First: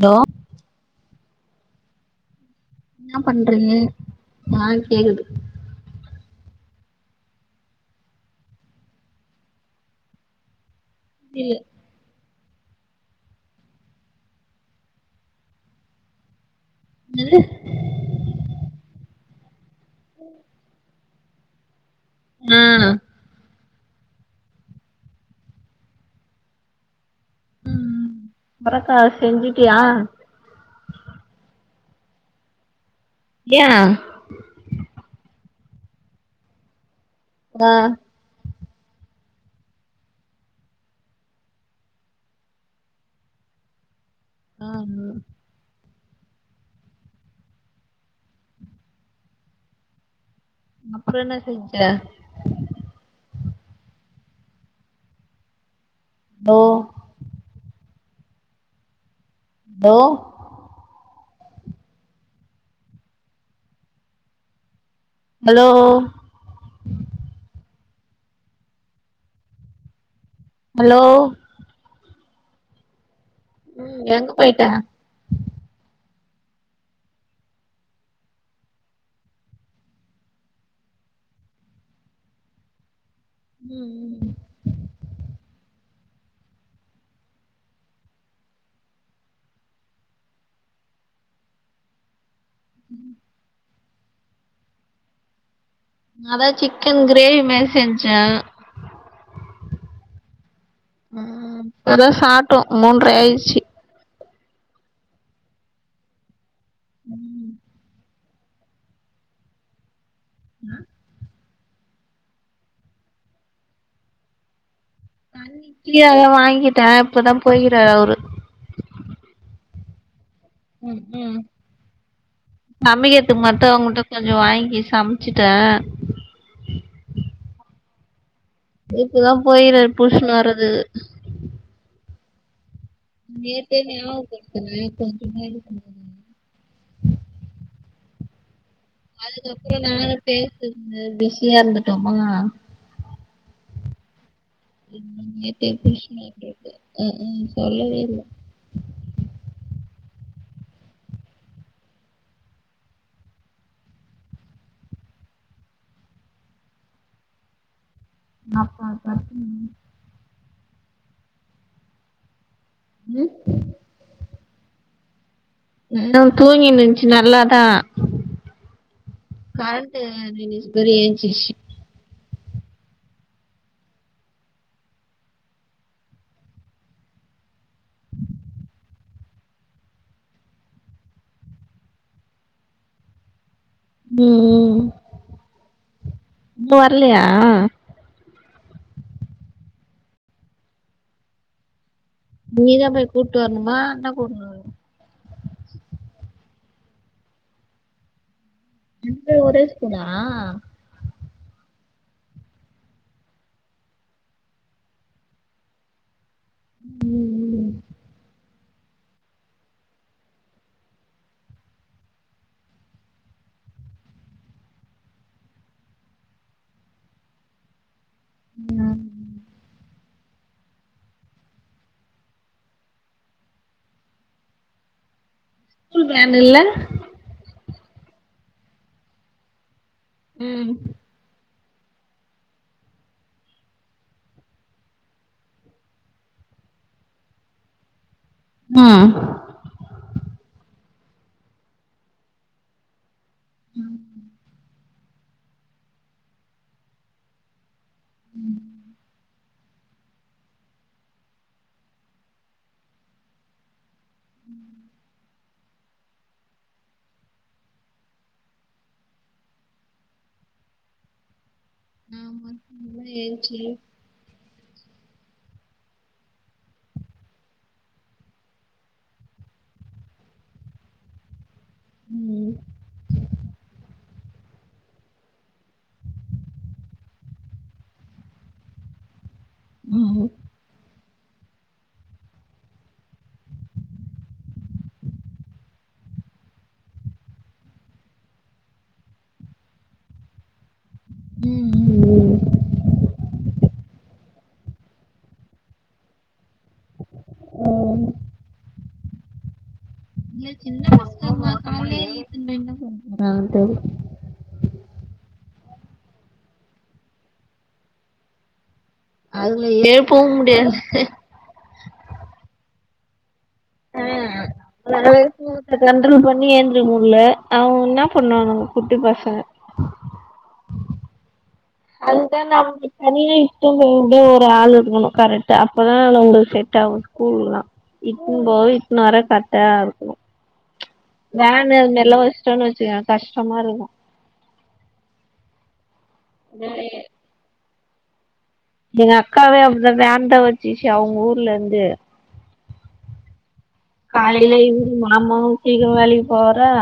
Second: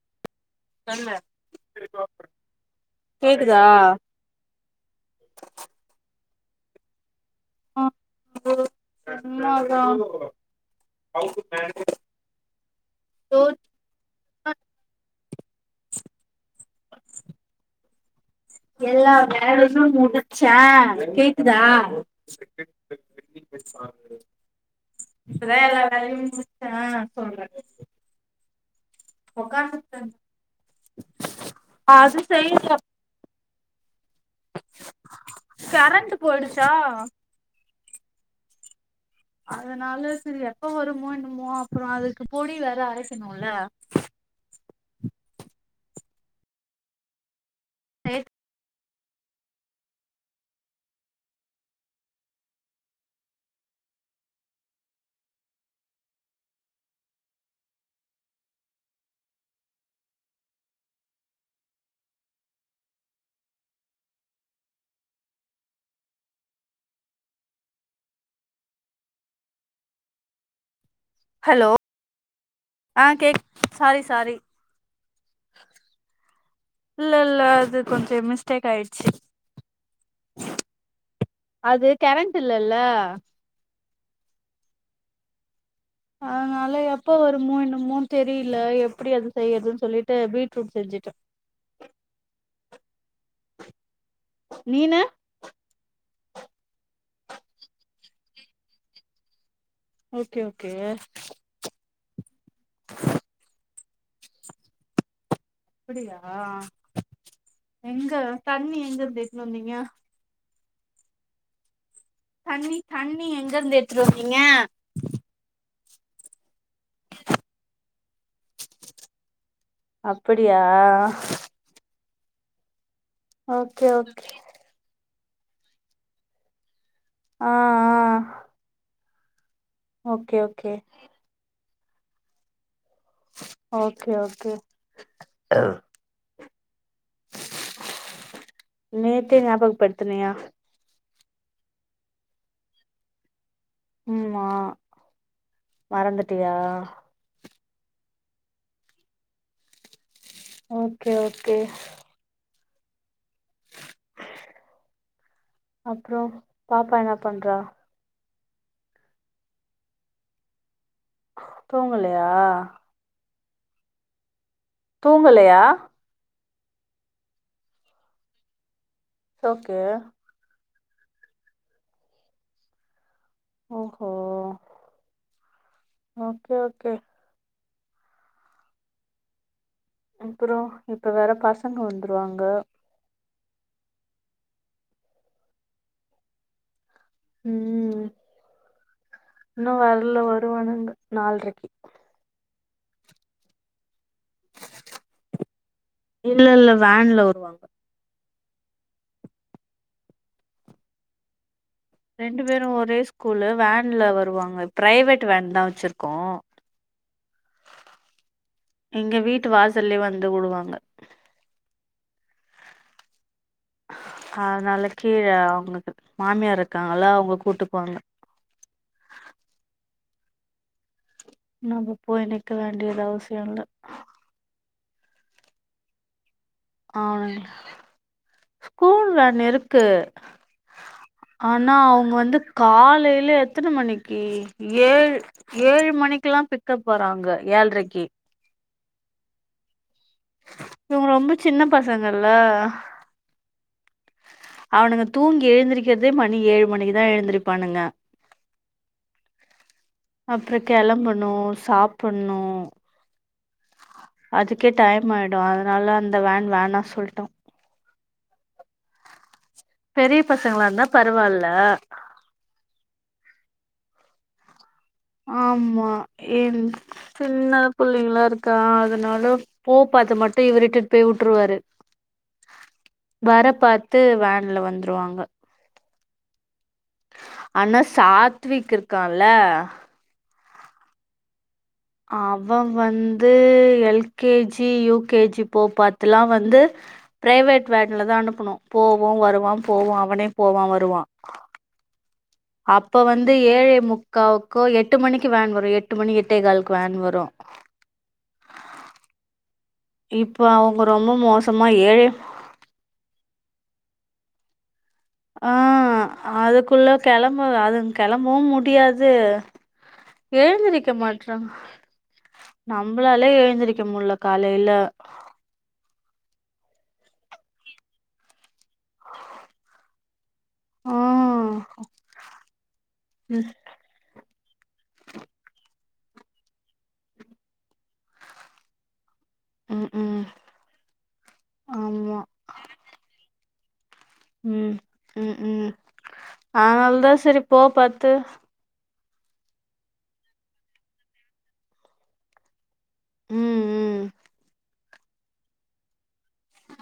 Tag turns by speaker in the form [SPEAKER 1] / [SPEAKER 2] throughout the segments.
[SPEAKER 1] Hello
[SPEAKER 2] இல்ல
[SPEAKER 1] என்ன பண்றீங்க ஆ கேக்குது
[SPEAKER 2] [unintelligible]
[SPEAKER 1] இல்ல
[SPEAKER 2] போ [unintelligible]
[SPEAKER 1] [unintelligible]
[SPEAKER 2] எல்லா வேலைகளும் முடிஞ்சா கேக்குதா
[SPEAKER 1] ஆ
[SPEAKER 2] [inaudible] இப்பதான் எல்லா வேலையும் முடுச்சேன் சொல்றேன்
[SPEAKER 1] சுரக்கா செஞ்சுட்டியா
[SPEAKER 2] அது செய்யல
[SPEAKER 1] ஏன்
[SPEAKER 2] கரண்டு போயிடுச்சா
[SPEAKER 1] வா
[SPEAKER 2] அதனால செரி எப்ப வருமோ என்னமோ அப்புறம் அதுக்கு பொடி வேற அரைக்கணுல
[SPEAKER 1] ஆஹ் உஹ்
[SPEAKER 2] [unintelligible]
[SPEAKER 1] அப்புறம் என்ன செஞ்ச ஓ ஹலோ ஹலோ ஹலோ
[SPEAKER 2] ஆஹ் கேக்கு
[SPEAKER 1] உம் எங்க போயிட்ட
[SPEAKER 2] இல்ல இல்ல அது கொஞ்சம் மிஸ்டேக் ஆயிடுச்சு அது கரண்ட் இல்லல்ல
[SPEAKER 1] உம் உம்
[SPEAKER 2] அதனால எப்ப வருமோ என்னமோ தெரியல எப்படி அது செய்யறதுன்னு சொல்லிட்டு பீட்ரூட் செஞ்சு [unintelligible]
[SPEAKER 1] உம்
[SPEAKER 2] நீனு
[SPEAKER 1] அதா சிக்கன் கிரேவி மாரி செஞ்சே
[SPEAKER 2] ஓகே ஓகே
[SPEAKER 1] ம் இப்பதா சாப்பிட்டோ மூன்றரை ஆயிடுச்சு
[SPEAKER 2] அப்டியா
[SPEAKER 1] ம்
[SPEAKER 2] எங்க தண்ணி எங்க இருந்து எடுத்துட்டுவந்தீங்க
[SPEAKER 1] [inaudible]
[SPEAKER 2] தண்ணி தண்ணி எங்க இருந்து எடுத்துட்டுவந்திங்க
[SPEAKER 1] தண்ணிக்கு கிழ [unintelligible] வாங்கிட்டான் இப்பதான் போய்கிறாரு அவரு
[SPEAKER 2] அப்படியா
[SPEAKER 1] ம் ம் சமைக்கிறதுக்கு மட்டு
[SPEAKER 2] ஓகே
[SPEAKER 1] அவங்கிட்ட
[SPEAKER 2] ஓகே
[SPEAKER 1] கொஞ்ச வாங்கி சமைச்சுட்டே
[SPEAKER 2] ஆ ஆ
[SPEAKER 1] இப்பதான் போய்கிறரு புட்ச்சுனு
[SPEAKER 2] ஓகே ஓகே
[SPEAKER 1] வரதுக்கு நேத்தே
[SPEAKER 2] ஓகே
[SPEAKER 1] ஞாபகம்
[SPEAKER 2] ஓகே
[SPEAKER 1] படுத்தின கொஞ்ச [unintelligible]
[SPEAKER 2] நேத்தே
[SPEAKER 1] அதுக்கப்புறம் நானும்
[SPEAKER 2] ஞாபகப்படுத்துனியா
[SPEAKER 1] பேசுரதுல பிஸியா இருந்துட்டோமா
[SPEAKER 2] ம்
[SPEAKER 1] [inaudible] சொல்லவே இல்ல
[SPEAKER 2] ஓகே ஓகே அப்புற பாப்பா என்ன பண்றா
[SPEAKER 1] அப்பா [unintelligible]
[SPEAKER 2] தூங்கலையா
[SPEAKER 1] ம்
[SPEAKER 2] தூங்கலையா
[SPEAKER 1] தூங்கினு இருந்துச்சு நல்லாதா
[SPEAKER 2] ஓகே
[SPEAKER 1] கரண்டு நின்னுச்சு எஞ்சுக்கிச்சு
[SPEAKER 2] ஓஹோ ஓகே ஓகே அப்புற இப்ப வேற பசங்க வந்துருவாங்க
[SPEAKER 1] உம் இப்ப வரலையா
[SPEAKER 2] இன்னு வரல வருவனுங்கு நால்ரைக்கு
[SPEAKER 1] நீதான் போய் கூப்பிட்டு வரணுமா அண்ண கூட்டுவரும
[SPEAKER 2] இல்ல இல்ல வேன்ல வருவாங்க
[SPEAKER 1] இண்டு ஒரே ஸ்கூல
[SPEAKER 2] ரெண்டு பேரும் ஒரே ஸ்கூல்ல வேன்ல வருவாங்க பிரைவேட் வேன் தான் வச்சிருக்கோ
[SPEAKER 1] ம் ம்
[SPEAKER 2] எங்க வீட்டு வாசல்லயே வந்து உடுவாங்க அதனால கீழே அவங்களுக்கு மாமியார் இருக்காங்கல்ல அவங்க கூட்டுகு வாங்க
[SPEAKER 1] ம்
[SPEAKER 2] நம்ம போய் நிக்கல வேண்டியது அவசிய இல்ல
[SPEAKER 1] ஸ்கூல் வேன் இல்ல
[SPEAKER 2] ஸ்கூல் வேண் இருக்கு
[SPEAKER 1] ம்
[SPEAKER 2] ஆனா அவங்க வந்து காலையில எத்தனை மணிக்கு ஏழு ஏழு மணிக்குகெல்லா பிக்கப் வறாங்க ஏழ்ரைக்கு
[SPEAKER 1] ம்
[SPEAKER 2] இவங்க ரொம்ப சின்ன பசங்கள்ல அவனுங்க தூங்கி எழுந்திருக்கிறதே மணி ஏழு மணிக்குதா எழுந்திருப்பானுங்க
[SPEAKER 1] ம்
[SPEAKER 2] அப்புற கிளம்பணு சாப்பிடணு அதுக்கே டைம் ஆயிடு அதனால அந்த வேன் வேணா சொல்லிட்டோ பெரிய பசங்களா இருந்தா பரவாயில்ல
[SPEAKER 1] ஆமா ஏன்ச்சு
[SPEAKER 2] ஆமா என் சின்ன பிள்ளைங்கல்லா இருக்கா அதனால போப்ப அத மட்டு இவுர் இட்டுட் போய் உட்டுருவாரு
[SPEAKER 1] ம்
[SPEAKER 2] வர பாத்து வேன்ல வந்ருவாங்க அனா சாத்விக் இருக்கான்ல
[SPEAKER 1] ம்
[SPEAKER 2] அவன் வந்து எல்கேஜி யூகேஜி போ பாத்துலா வந்து ப்ரைவேட் வேன்ல தா அனுப்புனு போவோ வருவா போவோ அவனே போவா வருவா
[SPEAKER 1] ம் ம் ம்
[SPEAKER 2] அப்ப வந்து ஏழே முக்காவுக்கோ எட்டு மணிக்கி வேன் வரு எட்டு மணிக் எட்டே கால்க்கு வேன் வரு
[SPEAKER 1] ம்
[SPEAKER 2] இப்போ
[SPEAKER 1] இல்ல சின்ன
[SPEAKER 2] அவங்க ரொம்ப
[SPEAKER 1] பஸ்கந்தா
[SPEAKER 2] மோசமா
[SPEAKER 1] கல்லே
[SPEAKER 2] ஏழே
[SPEAKER 1] ஈத்துன் பேய் [inaudible]
[SPEAKER 2] ஆ அதுக்குள்ள கெலம்ப அதுங் கெலம்புவு முடியாது
[SPEAKER 1] அதுல எழுப்பவு
[SPEAKER 2] து
[SPEAKER 1] முடியாது
[SPEAKER 2] எழுந்துரிக்க மாட்றாங் நம்பளாலே எழு ந்திரிக்க
[SPEAKER 1] ஆ
[SPEAKER 2] முல்ல காலைல
[SPEAKER 1] அதனால [unintelligible] பண்ணி எந்துரிக் முல்ல அவுங் இன்னா பண்ணுவானுங் குட்டி பசங்க
[SPEAKER 2] ஆ
[SPEAKER 1] அதுதா நமுக்கு தனியா
[SPEAKER 2] ம்
[SPEAKER 1] [unintelligible] ஆள் இருக்குணு கரெட்டா அப்பதா இவ்னோங்குள் செட் ஆகு ஸ்கூல்லா இட்டுன் போவ இட்னு வர கர்ட்டா இருக்னு
[SPEAKER 2] ம்
[SPEAKER 1] வேனு அதுமேரிலா
[SPEAKER 2] ஆமா
[SPEAKER 1] வஷ்டோன் வச்சிக்ய கஷ்டமா இருக்கு
[SPEAKER 2] ம் ம் ம் அ னால்தா செரி போ பத்து
[SPEAKER 1] எங்க அக்காவே அப்ட்தா வேன் தா வச்சிசி அவுங் ஊர்லேந்து
[SPEAKER 2] ம், ம்.
[SPEAKER 1] காலைல இவுரு மாமாவு சீக்கிரொ வேலிக்கி போவாறா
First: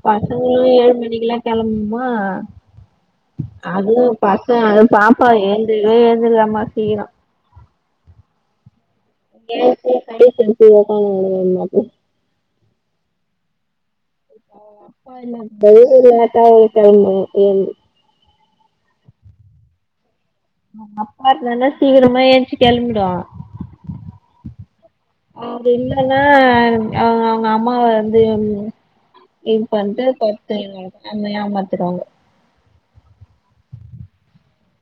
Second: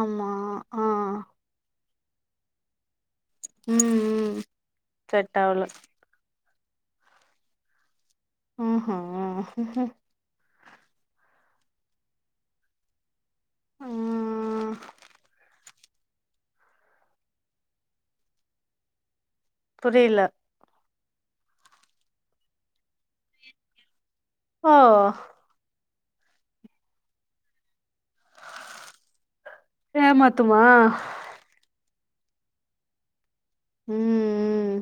[SPEAKER 2] ஆமா.
[SPEAKER 1] பசங்ளு
[SPEAKER 2] ஆ.
[SPEAKER 1] ஏழு மணிக்கிலா கெலமுமா
[SPEAKER 2] ம்,
[SPEAKER 1] அது
[SPEAKER 2] ம்.
[SPEAKER 1] பச அது பாப்பா
[SPEAKER 2] செட் ஆவல.
[SPEAKER 1] ஏந்துரிக்வே ஏந்துருக்காத்மா சீகிரொ
[SPEAKER 2] உம்
[SPEAKER 1] [unintelligible] பேசிக்கிட்டே ஒக்காந்திங்லே என்னாது
[SPEAKER 2] ஆ
[SPEAKER 1] அவுங் அப்பா இல்லாது டெய்லி லேட்டாவுது டைமு ஏந்து
[SPEAKER 2] புரியில
[SPEAKER 1] அப்பா இருந்தனா சீக்கிரமா ஏன்சி கெலமிடோ
[SPEAKER 2] ஓ
[SPEAKER 1] அ நா அவுங் அவுங்க அம்மாவ து என்ன இது பண்றத் பத்து
[SPEAKER 2] ஏமாத்துமா?
[SPEAKER 1] இவுங்களு என்ன ஏமாத்திருவாங்க
[SPEAKER 2] ம் ம்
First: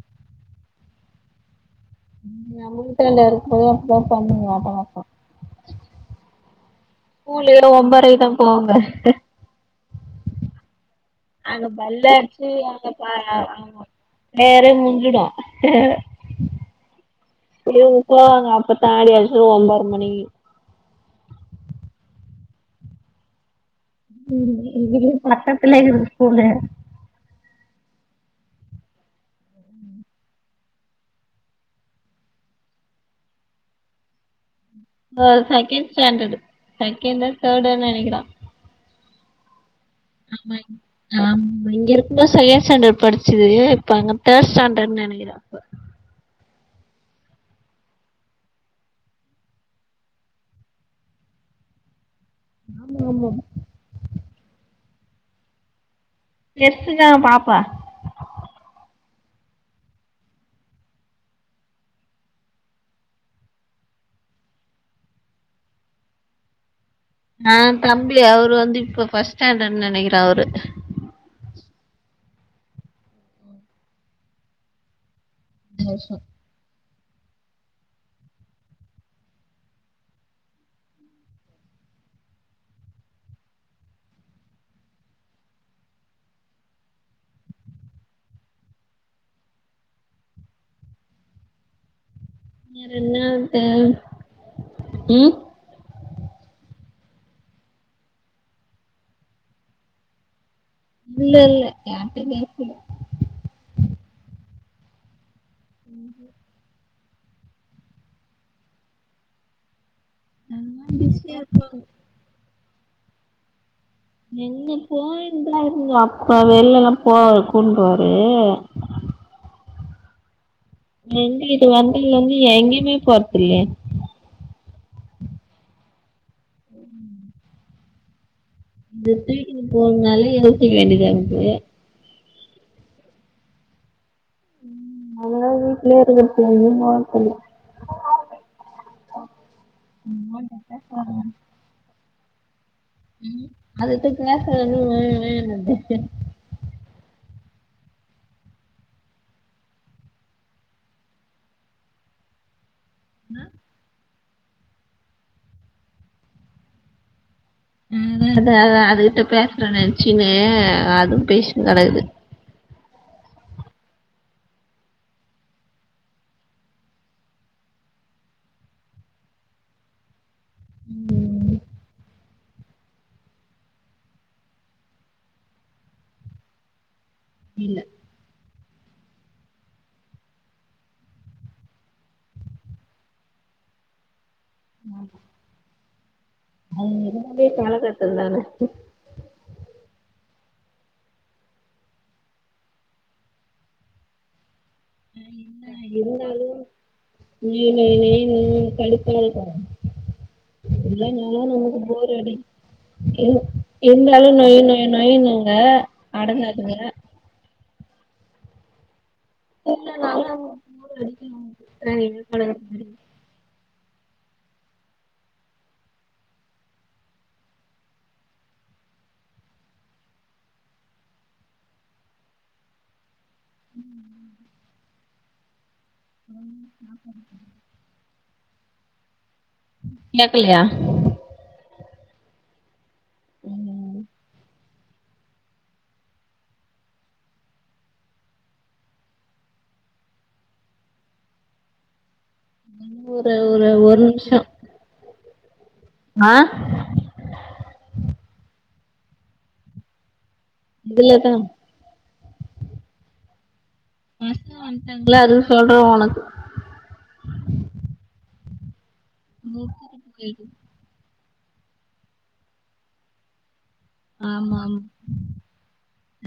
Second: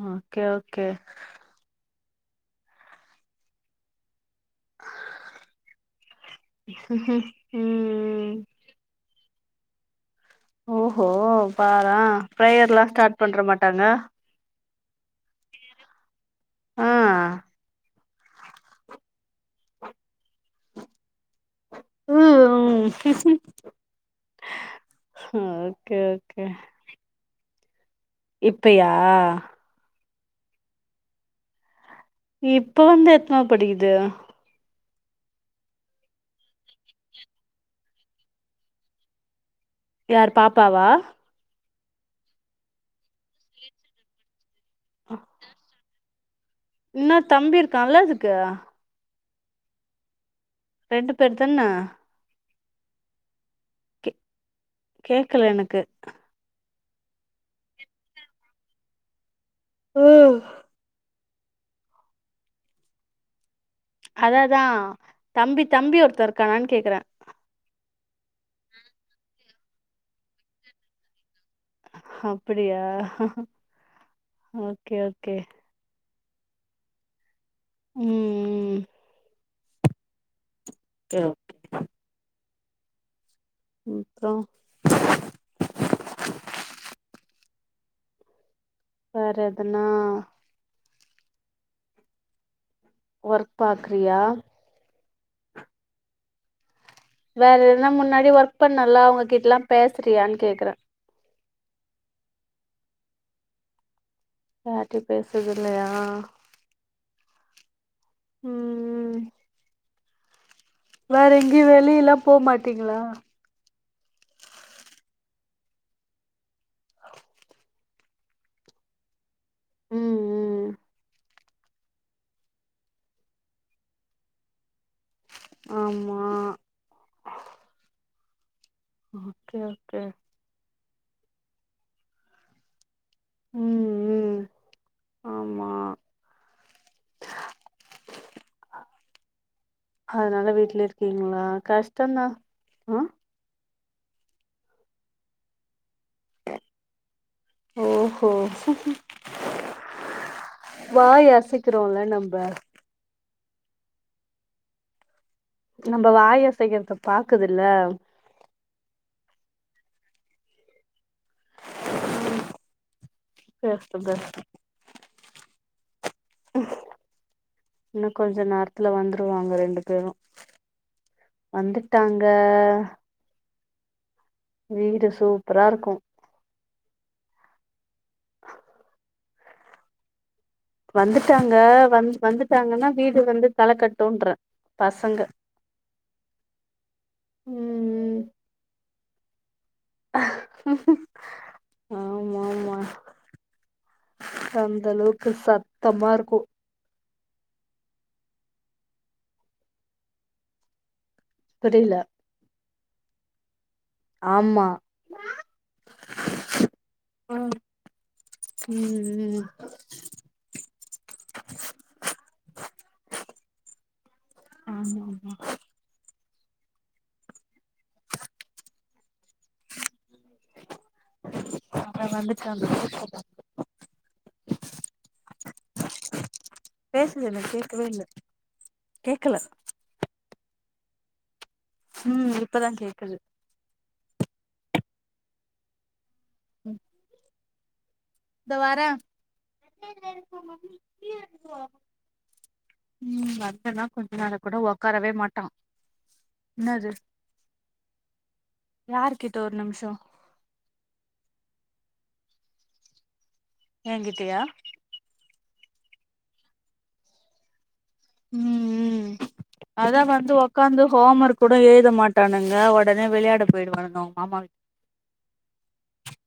[SPEAKER 2] ம கே ஓகே
[SPEAKER 1] நம்முகுட்ட எல்லா இருக்கு போது அப்தா பண்ணுவா பாப்பா
[SPEAKER 2] ம்ஹ்ம்.
[SPEAKER 1] ஸ்கூலு ஒம்போரைக்தா
[SPEAKER 2] ம்.
[SPEAKER 1] போவுங்க
[SPEAKER 2] ஒ
[SPEAKER 1] அங்க பல்லர்ச்சு அங்க ப
[SPEAKER 2] ஸ்டார்ட் பண்ற
[SPEAKER 1] அவுங்கோ
[SPEAKER 2] மாட்டாங்க?
[SPEAKER 1] வேற ல்லுடா
[SPEAKER 2] ஆ.
[SPEAKER 1] [unintelligible] வாங்க அப்பத்தா ஆடி அஸ்சு ஒம்போர மணிகி
[SPEAKER 2] அஹ் உம்
[SPEAKER 1] ம் இதுகி பக்கத்லே இருக்
[SPEAKER 2] ஓகே.
[SPEAKER 1] கூலு
[SPEAKER 2] இப்பயா இப்ப வந்து எத்னாவ் படிக்கிது
[SPEAKER 1] ஆ செகேண் ஸ்டேண்டடு செகேண்டோ தேடோ நெனக்கிறா
[SPEAKER 2] யார்
[SPEAKER 1] ஆமாய்
[SPEAKER 2] பாப்பாவா?
[SPEAKER 1] ஆம் இங்க இருக்குமோ செகேண் ஸண்டர் படிச்சிது இப்ப அங்க தேர் ஸ்டாண்டர் நெனக்கிற அப்ப
[SPEAKER 2] இன்னோர் தம்பி இருக்கான்ல அதுக்கு ரெண்டு பேர் தன்ன
[SPEAKER 1] ஆமா ஆமா
[SPEAKER 2] கேக்கல எனக்கு
[SPEAKER 1] பெருசுதா பாப்பா
[SPEAKER 2] ம் அது அதா தம்பி தம்பி ஒருத்தருக்கானான்னு கேக்குறே
[SPEAKER 1] ஆ தம்பி அவரு வந்து இப்ப பஸ்ட் ஸ்டாண்டர்டுனு நெனைக்கிறே அவரு
[SPEAKER 2] அப்டியா ஓகே ஓகே
[SPEAKER 1] [unintelligible]
[SPEAKER 2] ம் ம் ஓகே ஓகே அப்புற வேற எதுனா
[SPEAKER 1] வேற என்ன
[SPEAKER 2] ஒர்க்
[SPEAKER 1] து
[SPEAKER 2] பாக்குறியா
[SPEAKER 1] ம்
[SPEAKER 2] வேற என்னா முன்னாடி ஒர்க் பண்ணலா அவங்க கிட்ட எல்லா பேசுறியான்னு கேக்குறே
[SPEAKER 1] இல்ல இல்ல யார்ட்ட பேசல
[SPEAKER 2] யாருட்டயு பேசுது இல்லயா ம் ம்
[SPEAKER 1] அதெல்லா
[SPEAKER 2] வேற
[SPEAKER 1] பிஸியா
[SPEAKER 2] எங்கய
[SPEAKER 1] இருப்பாங்க
[SPEAKER 2] வெளி எல்லா போகமாட்டீங்களா
[SPEAKER 1] எங்க போயிருந்தா இருந்தோ அப்ப வெள எல்லா போவ கூப்டுவாரு
[SPEAKER 2] ம் ம்
[SPEAKER 1] வந்து இது வந்தது வந்து எங்கேயுமே போறது இல்லையே
[SPEAKER 2] ஆமா
[SPEAKER 1] இநத
[SPEAKER 2] ஓகே
[SPEAKER 1] தூக்கின்னு
[SPEAKER 2] ஓகே
[SPEAKER 1] போவூனாலே யோசிக்க வேண்டியத இருக்கு
[SPEAKER 2] ம் ம்
[SPEAKER 1] ம் அததா
[SPEAKER 2] ஆமா
[SPEAKER 1] வீட்லயே இருக்கரது எங்கேயும் போறது இல்ல
[SPEAKER 2] அதனால வீட்லயே இருக்கீங்களா கஷ்டம்தா
[SPEAKER 1] ம் அதுக்கு [unintelligible]
[SPEAKER 2] ஓஹோ வாய் அசக்கிறோலா நம்ம
[SPEAKER 1] என்ன
[SPEAKER 2] நம்ம வாயை அசைக்கிறது பாத்து
[SPEAKER 1] அத அதுகிட்ட பேசுறே நினைச்சினே அதுவு பேசுன்னு கடக்கது
[SPEAKER 2] பேசட்டும் பேசட்டும் இன்னும் கொஞ்ச நேரத்துல வந்துருவாங்க ரெண்டு பேரும்
[SPEAKER 1] ம்
[SPEAKER 2] வந்துட்டாங்க வீடு சூப்பரா இருக்கு
[SPEAKER 1] இல்ல
[SPEAKER 2] வந்துட்டாங்க வந்து வந்துட்டாங்கன்னா வீடு வந்து கல கட்டுன்ற பசங்க
[SPEAKER 1] அவங்க இருந்தாலே கலகட்டுந்
[SPEAKER 2] ம்
[SPEAKER 1] தானே
[SPEAKER 2] ஆமா ஆமா அந்த அளவுக்கு சத்தமா இருக்கு
[SPEAKER 1] இருந்தாலு நொய் நொய் நொய் ன்னு [inaudible] அதனா நமக்கு
[SPEAKER 2] புரியல
[SPEAKER 1] போரடி ஏ இருந்தாலும் நொய்
[SPEAKER 2] ஆமா
[SPEAKER 1] நொயி நொயினுங்க அடங்காதுங்க
[SPEAKER 2] ம் ம்
[SPEAKER 1] இல்ல ந போர் அடிக்கும் நமக்கு [inaudible]
[SPEAKER 2] ஆமாம்மா அப்புற வந்துட்டு [inaudible] பேசுது எனக்கு கேட்கவே இல்ல கேட்கல
[SPEAKER 1] கேக்கலையா
[SPEAKER 2] ம் இப்பதா கேக்குது
[SPEAKER 1] ம்
[SPEAKER 2] ம் இந்தவரே
[SPEAKER 1] ஒரு
[SPEAKER 2] ம்
[SPEAKER 1] ஒரு
[SPEAKER 2] வந்தன்னா
[SPEAKER 1] ஒரு
[SPEAKER 2] கொஞ்ச நேர
[SPEAKER 1] நிமிஷோ
[SPEAKER 2] கூட ஒக்காரவே மாட்
[SPEAKER 1] ஆ
[SPEAKER 2] யாரு கிட்ட ஒரு நிமிஷோ
[SPEAKER 1] இதுல தா ஆச
[SPEAKER 2] என்கிட்டயா
[SPEAKER 1] வந்துட்டாங்களா அது சொல்ற உனக்கு
[SPEAKER 2] ம் ம் அதா வந்து ஒக்கந்து ஹோம் ஒர்க் கூட எழுத மாட்டானுங்க உடனே விளையாட போயிடுவானங்
[SPEAKER 1] ஆமா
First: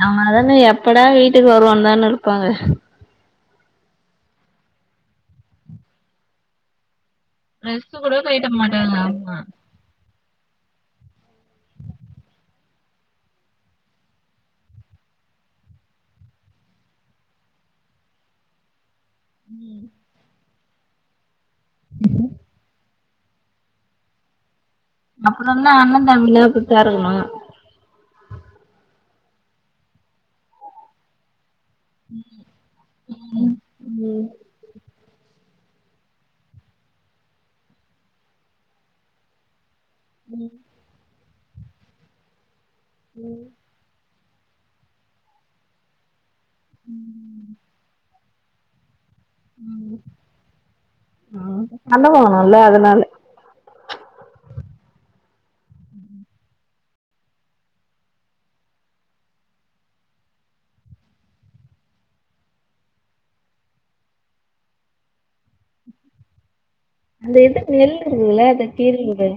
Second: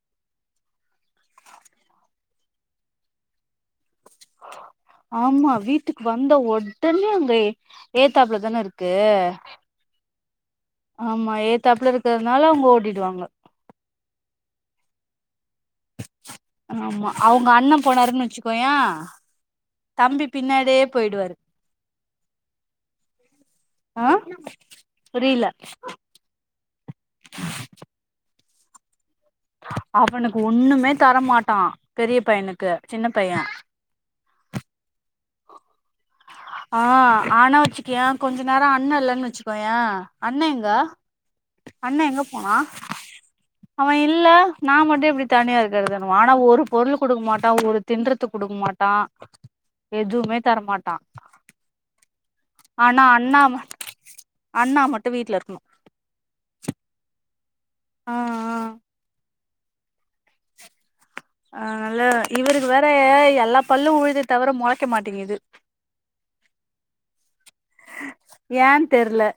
[SPEAKER 1] ஆம் அவதானே எப்படா வீட்டுக்கு வருவ தான இருப்பாங்க
[SPEAKER 2] ஆமா வீட்டுக்கு வந்த உடனே ரே
[SPEAKER 1] போயிட்ட
[SPEAKER 2] ஏத்தாப்லதானே இருக்கு
[SPEAKER 1] மாட்டாங்க ஆமா
[SPEAKER 2] ஆமா ஏதாப்புல இருக்கிறதுனால அவுங்க ஓடிட்டுவாங்க ஆமா அவுங்க அண்ணன் போனாருன்னு வச்சுக்கோயே பின்னாடே போயிடுவாரு ஆ புரியல
[SPEAKER 1] அப்புறதா அண்ணன் தம்பில [unintelligible]
[SPEAKER 2] அவனுக்கு ஒண்ணுமே தரமாட்டா பெரிய பையனுக்கு சின்ன பைய
[SPEAKER 1] ம்
[SPEAKER 2] ஆ ஆனா வச்சுக்கயோ கொஞ்ச நேரோ அண்ண இல்லன்னு வச்சுக்கோயே அண்ண எங்க அண்ண எங்க போனா
[SPEAKER 1] ம்
[SPEAKER 2] அவ இல்ல நா மட்டு எப்டி தனியா இருக்கறதுனுவ ஆனா ஒரு பொருள் குடுக்க மாட்டா ஒரு தின்றதுக்கு குடுக்க மாட்டா எதுவுமே தரமாட்
[SPEAKER 1] அ அலோ
[SPEAKER 2] ஆனா அண்ணா ம அண்ணா மட்டு வீட்டுல இருக்கணு ஆ ஆ அதனால இவருக்கு வேற எல்லா பல்லு வுழுது தவிர மொளைக்க மாட்டீங்குது
[SPEAKER 1] அந்த இது நெல் இருக்குதுல்ல அத
[SPEAKER 2] ஏன் தெர்ல
[SPEAKER 1] கீறிவுடு